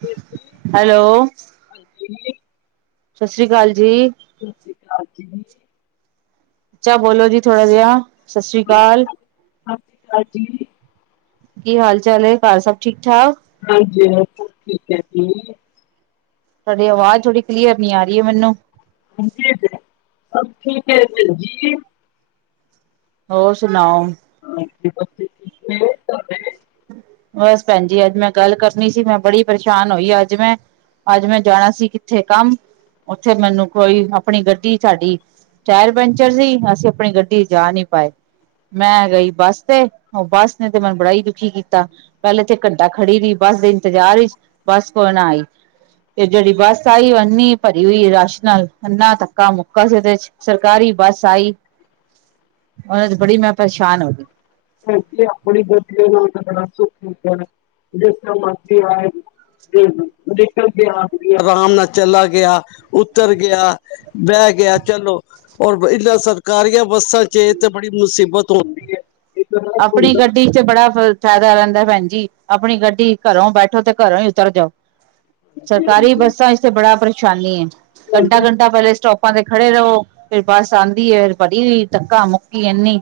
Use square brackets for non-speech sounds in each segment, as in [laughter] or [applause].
ਦੇ ਹੈਲੋ, ਹਾਂਜੀ [inaudible] ਸਤਿ ਸ੍ਰੀ ਅਕਾਲ। ਜੀ। ਵਿਕਾਸ ਜੀਨੀ [inaudible] ਉਚਾ ਬੋਲੋ ਜੀ, ਥੋੜਾ ਜਿਹਾ। ਸ੍ਰੀ ਹਾਂਜੀ, ਸਤਿ ਅਕਾਲ। ਸ੍ਰੀ ਅਕਾਲ ਜੀ। ਕੀ ਹਾਲ -ਚਾਲ ਏ ਘਰ ਸਭ ਠੀਕ? ਠਾਕ [inaudible] ਜੀ ਸਭ ਕੁਝ ਠੀਕ ਹੈ ਜੀ [inaudible] ਤੁਹਾਡੀ ਆਵਾਜ਼ ਥੋੜੀ ਕਲੀਅਰ ਨੀ ਆ ਰਹੀ ਏ, ਮੈਨੂੰ। [unintelligible] ਸਭ ਠੀਕ ਹੈ ਜੀ ਹੋਰ ਸੁਣਾਓ। [unintelligible] [unintelligible] ਬਸ ਭੈਣ ਜੀ ਅੱਜ ਮੈਂ ਗੱਲ ਕਰਨੀ ਸੀ, ਮੈਂ ਬੜੀ ਪਰੇਸ਼ਾਨ ਹੋਈ ਅੱਜ ਮੈਂ ਅੱਜ ਮੈਂ ਜਾਣਾ ਸੀ ਕਿੱਥੇ ਕੰਮ, ਉੱਥੇ ਮੈਨੂੰ ਕੋਈ ਆਪਣੀ ਗੱਡੀ ਸਾਡੀ ਟਾਇਰ ਪੈਂਚਰ ਸੀ, ਅਸੀਂ ਆਪਣੀ ਗੱਡੀ ਜਾ ਨਹੀਂ ਪਾਏ, ਮੈਂ ਗਈ ਬੱਸ ਤੇ ਉਹ ਬੱਸ ਨੇ ਤੇ ਮੈਨੂੰ ਬੜਾ ਹੀ ਕੀ ਕੀਤਾ ਪਹਿਲੇ ਤੇ ਘੰਟਾ ਖੜੀ ਰਹੀ ਬੱਸ ਦੇ ਇੰਤਜ਼ਾਰ ਵਿੱਚ ਬੱਸ ਕੋਈ ਨਾ ਆਈ ਤੇ ਜਿਹੜੀ ਬੱਸ ਆਈ ਓ ਐਨੀ ਭਰੀ ਹੋਈ ਰਸ਼ ਨਾਲ, ਇੰਨਾ ਧੱਕਾ ਮੁੱਕਾ ਸੀ ਓਦੇ ਚ, ਸਰਕਾਰੀ ਬੱਸ ਆਈ ਉਹਨਾਂ ਚ ਬੜੀ ਮੈਂ ਪਰੇਸ਼ਾਨ ਹੋ ਗਈ [unintelligible] ਆਪਣੀ ਗਲਤੀ [unintelligible] ਸ [unintelligible] ਨਿਕਲ ਗਿਆ ਆਰਾਮ ਨਾਲ ਚਲਾ ਗਿਆ ਉੱਤਰ ਗਿਆ ਬਹਿ ਗਿਆ ਚਲੋ ਔਰ ਇਹਨਾਂ ਸਰਕਾਰੀਆਂ ਬੱਸਾਂ ਚ ਏ [unintelligible] ਤੇ ਬੜੀ ਮੁਸੀਬਤ ਹੁੰਦੀ ਐ। ਆਪਣੀ ਗੱਡੀ ਚ ਬੜਾ ਫ ਫਾਇਦਾ ਰਹਿੰਦਾ ਭੈਣ ਜੀ, ਆਪਣੀ ਗੱਡੀ ਘਰੋਂ ਬੈਠੋ ਤੇ ਘਰੋਂ ਹੀ ਉਤਰ ਜਾਓ। ਸਰਕਾਰੀ ਬੱਸਾਂ ਇਸੇ ਬੜਾ ਪ੍ਰੇ ਚਾਲੇ ਐ ਘੰਟਾ -ਘੰਟਾ ਪਹਿਲੇ ਸਟੋਪ ਆਪਾਂ ਤੇ ਖੜੇ ਰਹੋ, ਫੇਰ ਬੱਸ ਆਉਂਦੀ ਐ, ਫਿਰ ਭਰੀ ਹੋਈ ਧੱਕਾ ਮੁੱਕੀ ਇੰਨੀ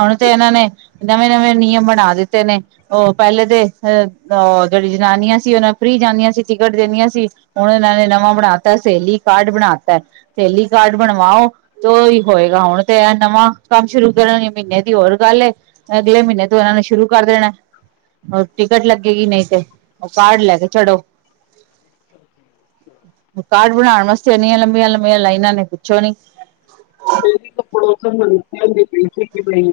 ਹੁਣ ਤੇ ਇਹਨਾਂ ਨੇ ਨਵੇਂ -ਨਵੇਂ ਨਿਯਮ ਬਣਾ ਦਿੱਤੇ ਨੇ, ਉਹ ਪਹਿਲੇ ਤੇ ਅਹ ਉਹ ਜਿਹੜੀ ਜਨਾਨੀਆਂ ਸੀ, ਉਹਨਾਂ ਫ੍ਰਰੀ ਜਾਂਦੀਆਂ ਸੀ ਟਿਕਟ ਦਿੰਦੀਆਂ ਸੀ ਹੁਣ ਇਹਨਾਂ ਨੇ ਨਵਾਂ ਬਣਾਤਾ ਸਹੇਲੀ ਕਾਰਡ ਬਣਾਤੈ ਸਹੇਲੀ ਕਾਰਡ ਬਣਵਾਓ, ਤੇ ਉਹੀ ਹੋਏਗਾ ਹੁਣ ਤੇ ਇਹ ਨਵਾਂ ਕੰਮ ਸ਼ੁਰੂ ਕਰਨ ਮਹੀਨੇ ਦੀ ਹੋਰ ਗੱਲ ਏ, ਅਗਲੇ ਮਹੀਨੇ ਤੋਂ ਇਹਨਾਂ ਨੂੰ ਸ਼ੁਰੂ ਕਰ ਦੇਣਾ, ਉਹ ਟਿਕਟ ਲੱਗੇਗੀ ਨਹੀਂ ਤੇ, ਉਹ ਕਾਰਡ ਲੈ ਕੇ ਚੜੋ ਕਾਰਡ ਬਣਾਉਣ ਵਾਸਤੇ ਇੰਨੀਆਂ ਲੰਬੀਆਂ ਲੰਬੀਆਂ ਲਾਈਨਾਂ ਨੇ ਪੁੱਛੋ ਨੀ ਮੇਰੀ ਤਾਂ ਪੜੋਸਨ ਮੇਨੂੰ ਕਹਿੰਦੀ ਪਈ ਸੀ ਕਿ ਬਈ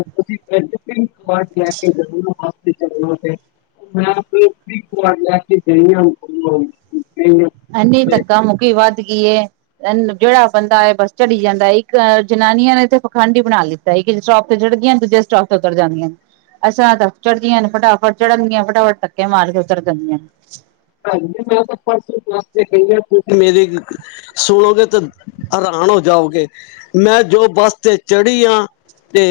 ਤੁਸੀ [unintelligible] ਕਾਰਡ ਲੈ ਕੇ ਜਾਣਾ ਬਸ ਤੇ ਚੜਨਾ ਏ ਤੇ ਮੈਂ [unintelligible] ਕਾਰਡ ਲੈ ਕੇ ਗਈ ਆ ਐਨੀ ਧੱਕਾ ਮੁਕੀ ਵਧਗੀ, ਏ ਜਿਹੜਾ ਬੰਦਾ ਹੈ ਬਸ ਚੜੀ ਜਾਂਦਾ, ਇੱਕ ਜਨਾਨੀਆਂ ਨੇ ਇੱਥੇ ਪਖੰਡ ਹੀ ਬਣਾ ਲਿੱਤਾ, ਇੱਕ ਸਟੋਪ ਤੇ ਚੜ੍ਹਦੀਆਂ ਦੂਜੇ ਸਟੋਪ ਤੇ ਉਤਰ ਜਾਂਦੀਆਂ ਨੇ, ਅਸਾਂ ਤਾਂ ਚੜ੍ਹਦੀਆਂ ਨੇ ਫਟਾਫਟ ਚੜਨਗੀਆਂ ਫਟਾਫਟ ਧੱਕੇ ਮਾਰ ਕੇ ਉਤਰ ਜਾਂਦੀਆਂ ਨੇ। ਭੈਣ ਜੀ ਮੈਂ ਤੇ ਪਰਸੋਂ ਬਸ ਤੇ ਗਈ ਆ [unintelligible] ਤੁਸੀਂ ਮੇਰੀ ਸੁਣੋਗੇ ਤੇ ਹੈਰਾਣ ਹੋ ਜਾਓਗੇ ਮੈਂ ਜੋ ਬੱਸ ਤੇ ਚੜੀ ਆ ਤੇ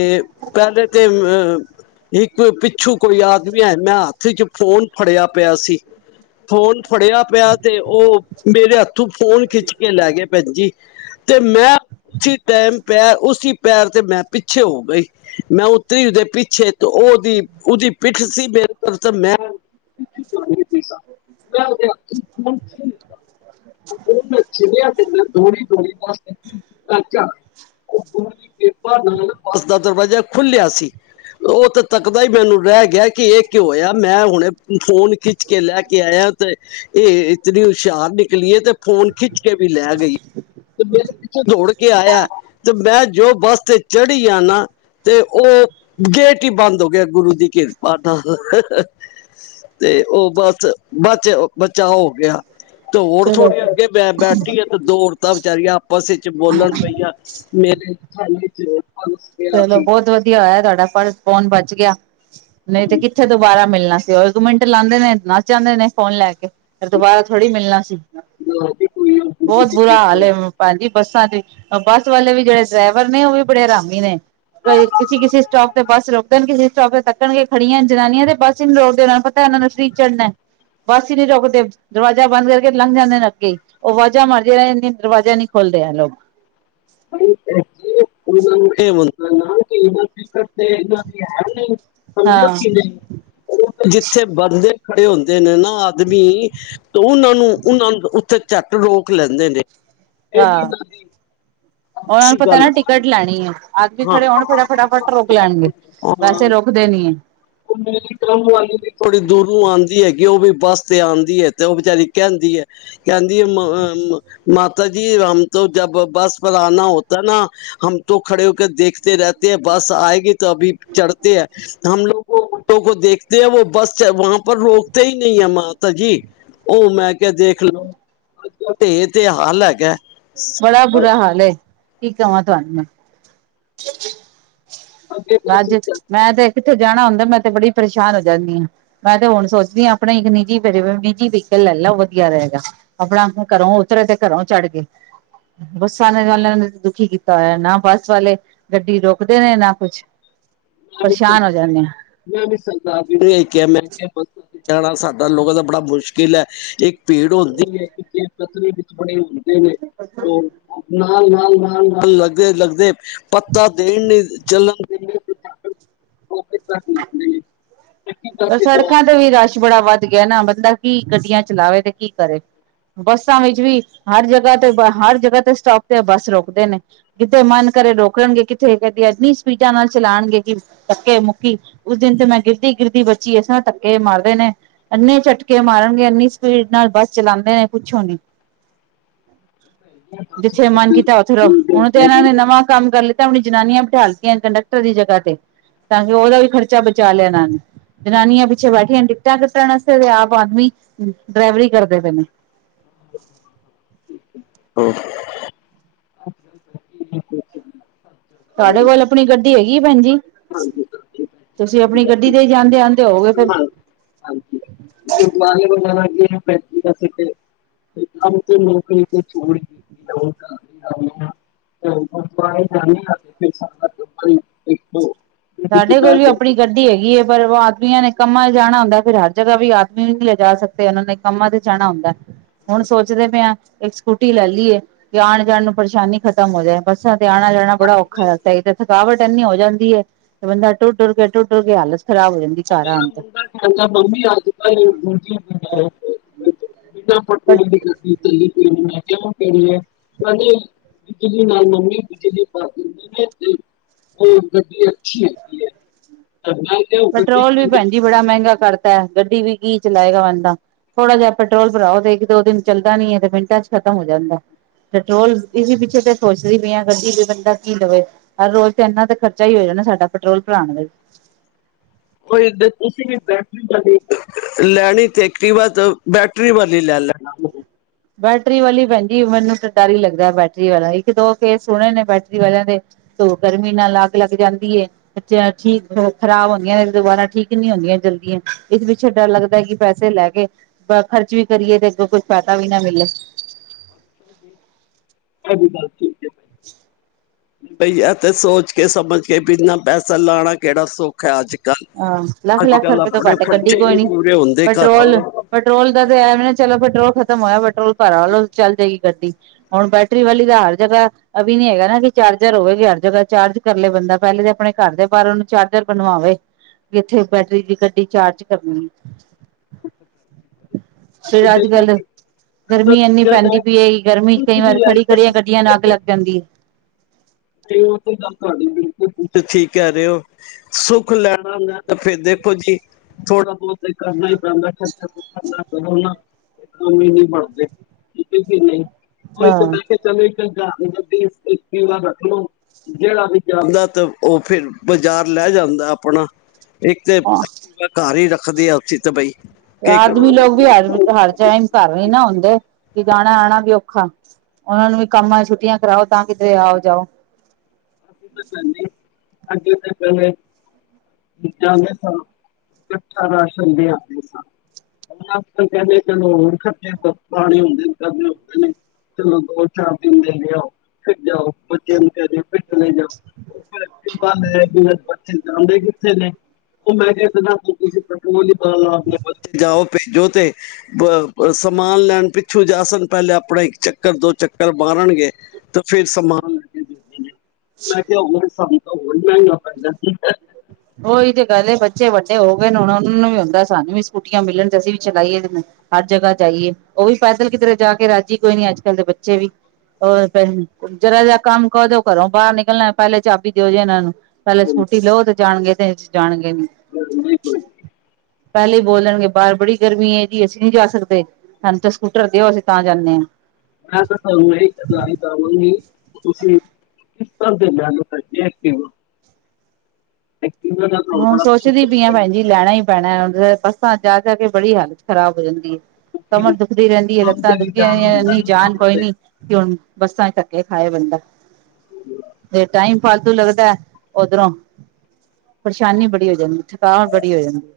ਪਹਿਲੇ ਤੇ ਅ ਇੱਕ ਪਿੱਛੂ ਕੋਈ ਆਦਮੀ ਹੈ ਮੈਂ ਹੱਥ ਚ ਫੋਨ ਫੜਿਆ ਪਿਆ ਸੀ [inaudible] ਫੋਨ ਫੜਿਆ ਪਿਆ ਤੇ, ਉਹ ਮੇਰੇ ਹੱਥ ਤੂੰ ਫੋਨ ਖਿੱਚ ਕੇ ਲੈ ਗਿਐ ਭੈਣ ਜੀ ਤੇ ਮੈਂ ਉਸੀ ਟਾਈਮ ਪੈਰ ਉਸਸੀ ਪੈਰ ਤੇ ਮੈਂ ਪਿੱਛੇ ਹੋ ਗਈ ਮੈਂ ਉੱਤਰੀ ਉਹਦੇ ਪਿੱਛੇ ਉਹਦੀ ਉਹਦੀ ਪਿੱਠ ਸੀ ਮੇਰੇ ਤਾਰਫ ਤੇ ਮੈਂ [unintelligible] [unintelligible] [unintelligible] ਤੂੜੀ ਤੂੜੀ ਬਸ [unintelligible] ਗੁਰੂ ਦੀ ਕਿਰਪਾ ਨਾਲ ਬੱਸ ਦਾ ਦਰਵਾਜ਼ਾ ਖੁੱਲਿਆ ਸੀ ਉਹ ਤੇ ਤੱਕਦਾ ਹੀ ਮੈਨੂੰ ਰਹਿ ਗਿਆ ਕਿ ਇਹ ਕਿ ਹੋਇਆ ਮੈਂ ਹੁਣੇ ਫੋਨ ਖਿੱਚ ਕੇ ਲੈ ਕੇ ਕੇ ਆਇਆ ਤੇ ਇਹ ਇਤਨੀ ਹੁਸ਼ਿਆਰ ਨਿਕਲੀਏ ਤੇ ਫੋਨ ਖਿੱਚ ਕੇ ਵੀ ਲੈ ਗਈ ਤੇ ਫੇਰ [unintelligible] ਕੇ ਆਯੈ ਤੇ ਮੈਂ ਜੋ ਬੱਸ ਤੇ ਚੜ੍ਹੀ ਆ ਨਾ ਤੇ ਔ ਗੇਟ ਹੀ ਬੰਦ ਹੋ ਗਿਆ ਗੁਰੂ ਦੀ ਕਿਰਪਾ ਨਾਲ, ਤੇ ਔ ਬੱਸ ਬਾਚ ਬੱਚਾ ਹੋ ਗਿਆ। ਤੇ ਹੋਰ ਚਲੋ ਥੋੜੀ ਅੱਗੇ ਬੈ ਬੈਠੀ ਆ ਤੇ ਦੋ ਔਰਤਾਂ ਵਿਚਾਰੀਆਂ ਆਪਸ ਇਚ ਬੋਲਣ ਪਈਆਂ ਮੇਰੇ ਸਾਈਏ [unintelligible] ਚਲੋ ਬੌਤ ਵਧੀਆ ਹੋਯਾ, ਤੁਹਾਡਾ ਪਰਸ ਫੋਨ ਬਚ ਗਿਆ। ਨਹੀਂ ਤੇ ਕਿੱਥੇ ਦੁਬਾਰਾ ਮਿਲਣ [unintelligible] ਨਾ ਸੀ, ਔ ਇੱਕ ਮਿੰਟ ਲਾਂਦੇ ਨੇ ਨੱਸ ਜਾਂਦੇ ਨੇ ਫੋਨ ਲੈ ਕੇ। ਫੇਲ ਦੁਬਾਰਾ ਥੋੜ੍ਹੀ ਮਿਲਣਾ ਸੀ ਬੌਤ ਬੁਰਾ ਹਾਲ ਏ, ਭੈਣਜੀ ਬਸ ਤਾਂ ਦੇ ਅ ਬੱਸ ਵਾਲੇ ਵੀ ਜੇੜੇ ਡਰਾਈਵਰ ਨੇ ਔ ਵੀ ਬੜੇ ਹਰਾਮੀ ਨੇ। ਫੇਰ ਕਿਸੀ ਕਿਸੀ ਸਟੋਪ ਤੇ ਬੱਸ ਰੋਕ ਦੇਣ, ਕਿਸੇ ਸਟੋਪ ਤੇ ਤੱਕਣ ਗੇ ਖੜੀਆਂ ਏਣ ਜਨਾਨੀਆਂ ਤੇ ਬੱਸ ਹੀ ਨੀ ਰੋਕਦੇ ਕਿਓਂਕਿ, ਓਨਾਂ ਨੂੰ ਪਤੈ ਏਨਾਂ ਨੇ ਫਰੀ ਚੜਨੈ, ਬੱਸ ਹੀ ਨੀ ਰੋਕਦੇ ਦਰਵਾਜ਼ਾ ਬੰਦ ਕਰਕੇ ਲੰਘ ਜਾਂਦੇ ਨੇ ਅੱਗੇ। ਔ ਵਾਜ਼ਾਂ ਮਾਰ ਦੀਆ ਰੈ ਜਾਂਦੀਆਂ ਨੇ ਦਰਵਾਜ਼ਾ ਨੀ ਖੋਲਦੇ ਐ ਲੋਗ। ਕੀ ਮੁਲ [unintelligible] ਏ ਇਨਾਂ ਦੀ ਹੈ ਈ ਨੀ ਸਮਝੇ ਔ ਹਾਂ ਕਿ ਨਹੀਂ, ਜਿੱਥੇ ਬਡਦੇ ਖੜੇ ਹੁੰਦੇ ਨੇ ਨਾ ਆਦਮੀ ਤੋ ਉਨਾਂ ਨੂੰ ਉਨਾਂ ਨੂੰ ਉੱਥੇ ਝੱਟ ਰੋਕ ਲੈਂਦੇ ਨੇ। ਏ ਵੀ ਨਾਦੀ ਔਨਾਂ ਨੂੰ ਪਤਾ ਨਾ ਟਿਕਟ ਲੈਣੀ ਏ। ਆਦਮੀ ਹਾਂ। ਖੜੇ ਹੋਣ ਫਟਾ ਫਟਾਫਟ ਰੋਕ ਲੈਣਗੇ, ਵੈਸੇ ਰੋਕਦੇ ਨੀ ਏ। ਔ ਮੇਰੀ ਕਮ ਵਾਲੀ ਵੀ ਥੋੜੀ ਦੂਰੋਂ ਆਂਦੀ ਹੈਗੀ ਏ, ਔ ਵੀ ਬੱਸ ਤੇ ਆਂਦੀ ਏ ਤੇ ਔ ਵਿਚਾਰੀ ਕੈੰਦੀ ਐ, ਕੈੰਦ [unintelligible] ਮਾਤਾ ਜੀ ਹਮ ਤੋਂ ਜਬ ਬੱਸ ਵਾਲਾ ਆਣਾ ਹੋਤੈ ਨਾ ਹਮ ਤੋਂ ਖੜੇ ਹੋ ਕੇ ਦੇਖਦੇ ਰੈਤੇ ਹੈ, ਬੱਸ ਆਏਗੀ ਤੋ ਅਭੀ ਚੜ੍ਹਤੇ ਹੈ। ਹਮ ਲੋਗ ਔਟੋ ਕੋ ਦੇਖਦੇ ਹੈ ਵੋ ਬੱਸ ਚਾਏ ਵਾਂ ਪਰ ਰੋਕਤੇ ਈ ਨਹੀਂ ਹੈ ਮਾਤਾ ਜੀ। ਔ ਮੈਂ ਕਿਆ ਦੇਖ ਲੋੋ ਅੱਜ-ਕਲ ਤੇ ਏਤੇ ਹਾਲ ਹੈਗੈ। ਬੜਾ ਬੁਰਾ ਹਾਲ ਏ। ਕੀ ਕਵਾ ਤੁਵਾਨ ਮੈਂ। ਅੱਜ ਮੈਂ ਤੇ ਕਿੱਥੇ ਜਾਣਾ ਹੁੰਦੈ ਮੈਂ ਤੇ ਬੜੀ ਪਰੇਸ਼ਾਨ ਹੋ ਜਾਂਦੀ ਆਂ, ਮੈਂ ਤੇ ਹੁਣ ਸੋਚਦੀ ਆਂ ਅਪਣਾ ਇੱਕ ਨਿੱਜੀ ਵਿਵੀਰਣ ਨਿੱਜੀ ਵੀਕਲ ਲੈ ਲਾ ਵਧੀਆ ਰਹੇਗਾ। ਅਪਣਾ ਘਰੋਂ ਉਤਰੇ ਤੇ ਘਰੋਂ ਚੜ੍ਹ ਗੇ। ਬੁੱਸਾਂ ਨੇ ਨਾਲ ਨਲ ਦੁਖੀ ਕੀਤ ਤਾਂ ਯਾ ਨਾ ਬੱਸ ਵਾਲੇ ਗੱਡੀ ਰੋਕਦੇ ਨੇ ਨਾ ਕੁਛ ਮੈਂ ਵੀਸਲ ਪਰੇਸ਼ਾਨ ਹੋ ਬਾਈ ਜਾਂਦੇ ਹਾਂ। ਮੈਂ ਵੀਸਲ ਦਾ ਅਜ ਉਵੇਂ ਈ ਕਿਐ ਮੈਂ ਬਸ ਜਾਣਾ ਸਾਡਾ ਲੋਕਾਂ ਦਾ ਬੜਾ ਮੁਸ਼ਕਿਲ ਐ, ਇੱਕ ਭੀੜ ਹੁੰਦੀ ਏ ਕਿ ਜੇਬ ਕਤਰੇ ਵਿੱਚ ਬੜੇ ਨੇ। ਨਹੀਂ ਨਹੀਂ ਔ ਅਪਣਾ ਨਾਲ ਨਾਲ ਨਾਲ ਨਾਲ ਲੱਗੇ ਲੱਗਦੇ ਪਤਾ ਦੇਣ ਨੀ ਚੱਲਣ ਦੇ [unintelligible] ਰ ਸੜਕਾਂ ਤੇ ਵੀ ਰਸ਼ ਬੜਾ ਵੱਧ ਗਿਆ ਨਾ ਬੰਦਾ ਕੀ ਗੱਡੀਆਂ ਚਲਾਵੇ ਤੇ ਕੀ ਕਰੇ ਬੱਸਾਂ ਵਿੱਚ ਵੀ ਹਰ ਜਗ੍ਹਾ ਤੇ ਬ ਹਰ ਜਗ੍ਹਾ ਤੇ ਸਟੋਪ ਤੇ ਬੱਸ ਰੋਕਦੇ ਨੇ ਕਿੱਥੇ ਮਨ ਕਰੇ ਰੋਕਣਗੇ ਕਿੱਥੇ ਕਹਿੰਦੀ ਇੰਨੀ ਸਪੀਡਾਂ ਨਾਲ ਚਲਾਉਣਗੇ ਕਿ ਪੱਕੇ ਮੁੱਕੀ ਉਸ ਦਿਨ ਤੇ ਮੈਂ ਗਿਰਦੀ ਗਿਰਦੀ ਬ ਬੱਚੀ ਇਸ ਤਰਾਂ ਧੱਕੇ ਮਾਰਦੇ ਨੇ ਇੰਨੇ ਝਟਕੇ ਮਾਰਨਗੇ ਇੰਨੀ ਸਪੀਡ ਨਾਲ ਬੱਸ ਚਲਾਉਂਦੇ ਨੇ ਪੁੱਛੋ ਨੀ ਜਿੱਥੇ ਮਨ ਕੀਤਾ ਉਥੇਰੋ ਹੁਣ ਤੇ ਇਹਨਾਂ ਨੇ ਨਵਾਂ ਕੰਮ ਕਰ ਲਤਾ ਆਪਣੀ ਜਨਾਨੀਆਂ ਬਿਠਾ ਦਿੱਤੀਆਂ ਕੰਡਕਟਰ ਦੀ ਜਗ੍ਹਾ ਤੇ ਤਾਂ ਕਿ ਉਹਦਾ ਵੀ ਖਰਚਾ ਬਚਾ ਲਿਆ ਇਹ ਨੇ ਜਨਾਨੀਆਂ ਪਿੱਛੇ ਬੈਠੀਆਂ ਨੇ ਟਿਕਟਾਂ ਕੱਟਣ ਵਾਸਤੇ ਤੇ ਆਪ ਆਦਮੀ ਡਰਾਈਵਰੀ ਕਰਦੇ ਪਏ ਨੇ ਹਮ ਅੱਛਾ ਅੱਛਾ ਤੁਹਾਡੇ ਕੋਲ ਆਪਣੀ ਗੱਡੀ ਹੈਗੀ ਭੈਣਜੀ ਤੁਸੀਂ ਆਪਣੀ ਗੱਡੀ ਤੇ ਜਾਂਦੇ ਆਦੇ ਹੋਗੇ ਫਿਰ ਗੁਰਦੁਆਰੇ ਵਣ ਲੱਗੇੈਂ ਤੇ ਕੰਮ ਤੇ ਨੌਕਰੀ ਤੇ ਚ ਗੁਰਦੁਆਰੇ ਜਾਂਦੇ ਹ ਸ ਇੱਕ ਸਾਡੇ ਕੋਲ ਵੀ ਆਪਣੀ ਗੱਡੀ ਹੈਗੀ ਹੈ ਪਰ ਉਹ ਆਦਮੀਆਂ ਨੇ ਕੰਮਾਂ ਚ ਜਾਣਾ ਹੁੰਦਾ ਫ਼ਿਰ ਹਰ ਜਗ੍ਹਾ ਵੀ ਆਦਮੀ ਵੀ ਨਹੀਂੀ ਲਿਜਾ ਸਕਦੇ ਉਹਨਾਂ ਨੇ ਕੰਮਾਂ ਤੇ ਜਾਣਾ ਹੁੰਦਾ ਹੁਣ ਸੋਚਦੇ ਪਏ ਹ ਇੱਕ ਸਕੂਟੀ ਲੈ ਲਈਏ ਤੇ ਆਉਣ ਜਾਣ ਨੂੰ ਪਰੇਸ਼ਾਨੀ ਖਤਮ ਹੋ ਜਾਏ ਬੱਸਾਂ ਤੇ ਆਉਣਾ ਲੈਣਾ ਬੜਾ ਔਖਾ ਲਗਦਾ ਏ ਏਕ ਤੇ ਥਕਾਵਟ ਏਨੀ ਹੋ ਜਾਂਦੀ ਹੈ ਬਦਾ ਟੂ ਟੁਰ ਟੂ ਟੁਰਕੇ ਆ ਉਹ ਮੇਰਾ ਮੁੰਡਾ ਖਦਾ ਮੰਮੀ ਅੱਜ ਕੱਲ ਬੀ ਪਰ ਪਟਰੋਲ ਦੀ ਗੱਡੀ ਚ ਕਿ ਪੈਣੀ ਹੈ ਪਦੇ ਬਿਜਲੀ ਨਾਲ ਮੰਮੀ ਬਿਜਲੀ ਪਾ ਦਿੰਦੀ ਨੇ ਤੇ ਉਹ ਗੱਡੀ ਅੱਛੀ ਹੈਗੀ ਹੈ ਸਪਨਾ ਆ ਗਿਆ ਹੋਊਗਾ ਚੌਲ ਵੀ ਭੈਣਜੀ ਬੜਾ ਮਹਿੰਗਾ ਕਰਤਾ ਗੱਡੀ ਵੀ ਕੀ ਚਲਾਏਗਾ ਬੰਦਾ ਥੋੜਾ ਜਹਾ ਪੈਟਰੋਲ ਭਰਾਓ ਤੇ ਇੱਕ ਦੋ ਦਿਨ ਚੱਲਦਾ ਨੀ ਹੈ ਤੇ ਮਿੰਟਾਂ ਚ ਖਤਮ ਹੋ ਜਾਂਦਾ ਪੈਟਰੋਲ ਇਸ ਪੀਛੇ ਪ ਸੋਚਦੀ ਪਈ ਆ ਗੱਡੀ ਵੀ ਬੰਦਾ ਕੀ ਲਵੇ ਹਰ ਰੋਜ਼ ਤੇ ਇਨਾ ਦਾ ਖਰਚਾ ਹੀ ਹੋ ਜਾਣਾ ਸਾਡਾ ਪੈਟਰੋਲ ਭਰਾਉਣ ਦਾ ਕੋਈ ਤੁਸੀਂ ਵੀ ਬੈਟਰੀ ਵਾਲੀ ਲੈਣੀ ਤੇ ਵ ਬੈਟਰੀ ਵਾਲੀ ਲੈ ਲੈਣਾ ਬੈਟਰੀ ਵਾਲੀ ਭੈਣ ਜ ਮੈਨੂੰ ਤਾਂ ਡਰ ਹੀ ਲੱਗਦਾ ਬੈਟਰੀ ਵਾਲਾ ਇੱਕ ਦੋ ਕੇਸ ਸੁਣੇ ਨੇ ਬੈਟਰੀ ਵਾਲਿਆਂ ਦੇ ਤ ਗਰਮੀ ਨਾਲ ਅੱਗ ਲੱਗ ਜਾਂਦੀ ਹੈ ਠੀਕ ਖਰਾਬ ਹੁੰਦੀਆਂ ਨੇ ਦੁਬਾਰਾ ਠੀਕ ਨੀ ਹੁੰਦੀਆਂ ਜਲਦੀਆਂ ਇਸ ਪਿੱਛੇ ਡਰ ਲੱਗਦਾ ਕਿ ਪੈਸੇ ਲੈ ਕੇ ਖਰਚ ਵੀ ਕਰੀਏ ਤੇ ਅੱਗੋਂ ਕੁਛ ਕਵਨਾਂ ਮਲੇ ਤੁਹਾਡੀ ਗੱਲ ਠੀਕ ਹੈ [inaudible] ਬਈ ਆ ਤੇ ਸੋਚ ਕੇ, ਸਮਝ ਕੇ, ਇਂਨਾ ਪੈਸਾ ਲਾਉਣਾ ਕਿਹੜਾ ਸੌਖਾ ਹੈ ਅੱਜ ਕੱਲ ਹਾਂ ਲੱਖ ਅੱਜ -ਲੱਖ ਕੱਲ ਰੁਪਏ ਤੋਂ ਆਪਣੇ ਘੱਟ ਗੱਡੀ ਖਰਚੇ ਕੋਈ ਨੀ, ਪੂਰੇ ਹੁੰਦੇ ਘਰਾਂ ਪੈਟਰੋਲ- ਦੇ ਪੈਟਰੋਲ ਦਾ ਤਾਂ ਇਹ ਵੀ ਨਾ ਚਲੋ ਪੈਟਰੋਲ ਖਤਮ ਹੋਇਆ, ਪੈਟਰੋਲ ਭਰਾ ਲਓ ਚੱਲ ਜਏ ਗੱਡੀ ਹੁਣ ਬੈਟਰੀ ਵਾਲੀ ਤਾਂ ਹਰ ਜਗ੍ਹਾ ਅ ਵੀ ਨੀ ਹੈਗਾ ਨਾ, ਕਿ ਚਾਰਜਰ ਹੋਵੇਗੀ ਹਰ ਜਗ੍ਹਾ ਚਾਰਜ ਕਰ ਲਏ ਬੰਦਾ ਪਹਿਲੇ ਤਾਂ ਆਪਣੇ ਘਰ ਦੇ ਬਾਹਰ ਉਹਨੂੰ ਚਾਰਜਰ ਬਣਵਾਵੇ ਇੱਥੇ ਬੈਟਰੀ ਦੀ ਗੱਡੀ ਚਾਰਜ ਕਰਨੀ ਫਿਰ ਅੱਜ -ਕੱਲ੍ਹ ਗਰਮੀ ਇਨੀ ਪੈਂਦੀ ਪਈ, ਇਹ ਗਰਮੀ ਕਈ ਵਾਰ ਖੜੀ ਖੜੀਆਂ ਕੱਢੀਆਂ ਅੱਗ ਲੱਗ ਜਾਂਦੀ ਹੈ। ਨਹੀਂ ਉਹ ਤੇ ਗ ਤੁਹਾ ਬਿਲਕੁਲ ਤੁ ਠੀਕ ਕਹਿ ਰਹੇ ਹੋ ਸੁੱਖ ਲੈਣਾ ਤੇ ਫਿਰ ਦੇਖੋ ਜੀ ਥੋੜਾ ਬਹੁਤ ਕਰਨਾ ਹੀ ਪੈਂਦਾ ਖਰਚਾ ਕੰ ਬਣ [inaudible] ਉਹੀ ਹੈ ਕੇ ਮੈ ਚਲ [inaudible] [unintelligible] ਜਿਹੜਾ ਵੀ ਜਾਂਦਾ ਤੇ, ਉਹ ਫੇਰ ਬਾਜ਼ਾਰ ਲੈ ਜਾਂਦਾ ਆਪਣਾ। ਇੱਕ ਤੇ ਹਾਂ ਐਕਟੀਵਾ ਘਰ ਰੱਖਦੀ ਆ ਉਥੀਤ ਬਈ [inaudible] ਕੀ ਆਦਮੀ ਲੋਕ ਵੀ, ਹਰ ਹਰ ਜਾ ਘਰ ਨੀ ਨਾ ਹੁੰਦੇ ਵੀ ਜਾਣਾ- ਆਉਣਾ ਵੀ ਔਖਾ, ਉਹਨਾ ਨੂੰ ਵੀ ਕੰਮਾਂ ਛੁੱਟੀਆਂ ਕਰਾਓ ਤਾਂ ਕਿਧਰੇ ਆਓ ਜਾਓ। ਪਤਾ ਨੀ [inaudible] ਅੱਗੇ ਤੇ ਪਹਿਲੇ ਜਾਂਦੇ ਸਾਂ, ਇਕੱਠਾ ਰਾਸ਼ਨ ਲਿਆਂਦੇ ਸਾਂ, ਲਾਸਟ ਚ ਕਹਿੰਦੇ ਚਲੋ ਹੋਰ ਖਰਚੇ ਪਾਣੀ ਹੁੰਦੇ ਰਹਿੰਦੇ ਨੇ, ਚਲੋ ਦੋ ਚਾਰ ਦਿਨ ਦਾ ਲਿਆਓ ਫੇਰ ਜਾਓ। ਬੱਚਿਆਂ ਨੂੰ ਕਹਿ ਦਿਓ ਫਿਰ [inaudible] ਬੱਚੇ ਜਾਂਦੇ ਕਿੱਥੇ ਨੇ ਉਹ ਮੈਂ ਕਿਹਾ ਤੁਸੀਂ ਪੈਟਰੋਲ [inaudible] ਜਾਓ [inaudible] ਭੇਜੋ ਤੇ ਸਮਾਨ ਲੈਣ ਪਿੱਛੋਂ ਜਾ ਸਨ, ਪਹਿਲੇ ਆਪਣਾ ਇੱਕ ਚੱਕਰ ਦੋ ਚੱਕਰ ਮਾਰਨਗੇ ਤੇ ਫੇਰ ਸਮਾਨ ਮੈਂ ਕਿਹਾ ਹੋਰ ਸਨ ਉਹ ਵੱਡਾ ਉਹੀ ਤੇ ਗੱਲ ਹੈ, ਬੱਚੇ ਵੱਡੇ ਹੋ ਗਏ ਨੇ, ਹੁਣ ਉਹਨਾਂ ਨੂੰ ਵੀ ਹੁੰਦਾ ਸਾਨੂੰ ਵੀ ਸਕੂਟੀਆਂ ਮਿਲਣ ਤੇ, ਅਸੀਂ ਵੀ ਚਲਾਈਏ ਹਰ ਜਗ੍ਹਾ ਜਾਈਏ ਉਹ ਵੀ ਪੈਦਲ ਕਿਧਰੇ ਜਾ ਕੇ ਰਾਜੀ ਕੋਈ ਨੀ, ਅੱਜ -ਕੱਲ ਦੇ ਬੱਚੇ ਵੀ ਉਹ ਜਰਾ ਜਿਹਾ ਕੰਮ ਕਹੋ ਘਰੋਂ ਬਾਹਰ ਨਿਕਲਣਾ, ਪਹਿਲੇ ਚਾਬੀ ਦਿਓ ਜੀ ਇਹਨਾਂ ਨੂੰ ਪਹਿਲੇ ਸਕੂਟੀ ਲਓ ਤੇ ਜਾਣਗੇ ਤੇ ਜਾਣਗੇਨੀ [inaudible] ਕੋਈ [inaudible] ਪਹਿਲੇ ਹੀ ਬੋਲਣਗੇ ਬਾਹਰ ਬੜੀ ਗਰਮੀ ਹੈ, ਜੀ ਅਸੀਂ ਨਹੀਂ ਜਾ ਸਕਦੇ ਸਾਨੂੰ ਤਾਂ ਸਕੂਟਰ ਦਿਓ, ਅਸੀਂ ਤਾਂ ਜਾਂਦੇ ਹਾਂ। ਕਿਸ ਤਰ ਦੇ ਜਾਨ ਕਰ ਵ [inaudible] ਹੁਣ ਸੋਚਦੀ ਪਈ ਆ, ਭੈਣ ਜੀ ਲੈਣਾ ਹੀ ਪੈਣਾ ਹੁਣ ਬੱਸਾਂ ਚ ਜਾ ਕੇ ਵੀ ਬੜੀ ਹਾਲਤ ਖਰਾਬ ਹੋ ਜਾਂਦੀ ਏ। ਕਮਰ ਦੁਖਦੀ ਰਹਿੰਦੀ ਹੈ, ਲੱਤਾਂ ਦੁੱਖਦੀਆਂ ਨੇ ਇੰਨੀ ਜਾਨ ਕੋਈ ਨੀ ਕੇ ਹੁਣ ਬੱਸਾਂ ਚ ਧੱਕੇ ਖਾਏ ਬੰਦਾ, ਤੇ ਟਾਈਮ ਫਾਲਤੂ ਲੱਗਦਾ ਹੈ ਓਧਰੋਂ ਪਰੇਸ਼ਾਨੀ ਬੜੀ ਹੋ ਜਾਂਦੀ, ਥਕਾਵਟ ਬੜੀ ਹੋ ਜਾਂਦੀ ਹੈ।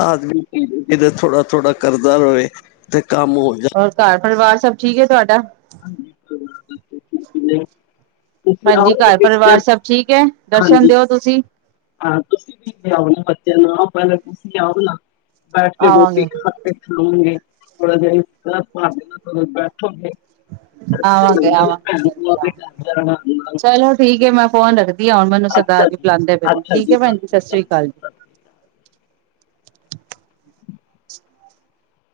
ਆਦਮੀ ਕਿ ਥੋੜਾ- ਥੋੜ੍ਹਾ ਕਰਦਾ ਰਹੇ ਤੇ ਕੰਮ ਹੋ ਹੋਰ ਘਰ ਪਰਿਵਾਰ? ਸਭ ਠੀਕ ਏ ਤੁਹਾਡਾ? ਹਾਂ [inaudible] ਹੈਲੋ ਹਾਂਜੀ ਘਰ ਪਰਿਵਾਰ ਸਭ ਠੀਕ ਹੈ ਦਰਸ਼ਨ ਦਿਓ ਤੁਸੀਂ ਹਾਂ ਤੁਸੀਂ ਵੀ ਲਿਆਓ ਨਾ ਬੱਚਿਆਂ ਨੂੰ ਪਹਿਲਾਂ ਤੁਸੀਂ ਆਓ ਨਾ ਬੈਠ ਕੇ ਰੋਟੀ ਆਵਾਂਗੇ ਘਰ ਖਾਵਾਂਗੇ ਥੋੜਾ ਜਿਹਾ ਮਾਰ ਦੇਣਾ ਬੈਠੋਗੇ ਆਵਾਂਗੇ ਆਵਾਂਗੇ ਚਲੋ ਠੀਕ ਹੈ ਮੈਂ ਫੋਨ ਰੱਖ ਆਉਣ ਮੈਨੂੰ ਸਰਦਾਰ ਜੀ ਬੁਲਾਉਂਦੇ ਪੈ ਠੀਕ ਹੈ ਭੈਣ ਜੀ ਸਤਿ ਸ੍ਰੀ ਅਕਾਲ ਜੀ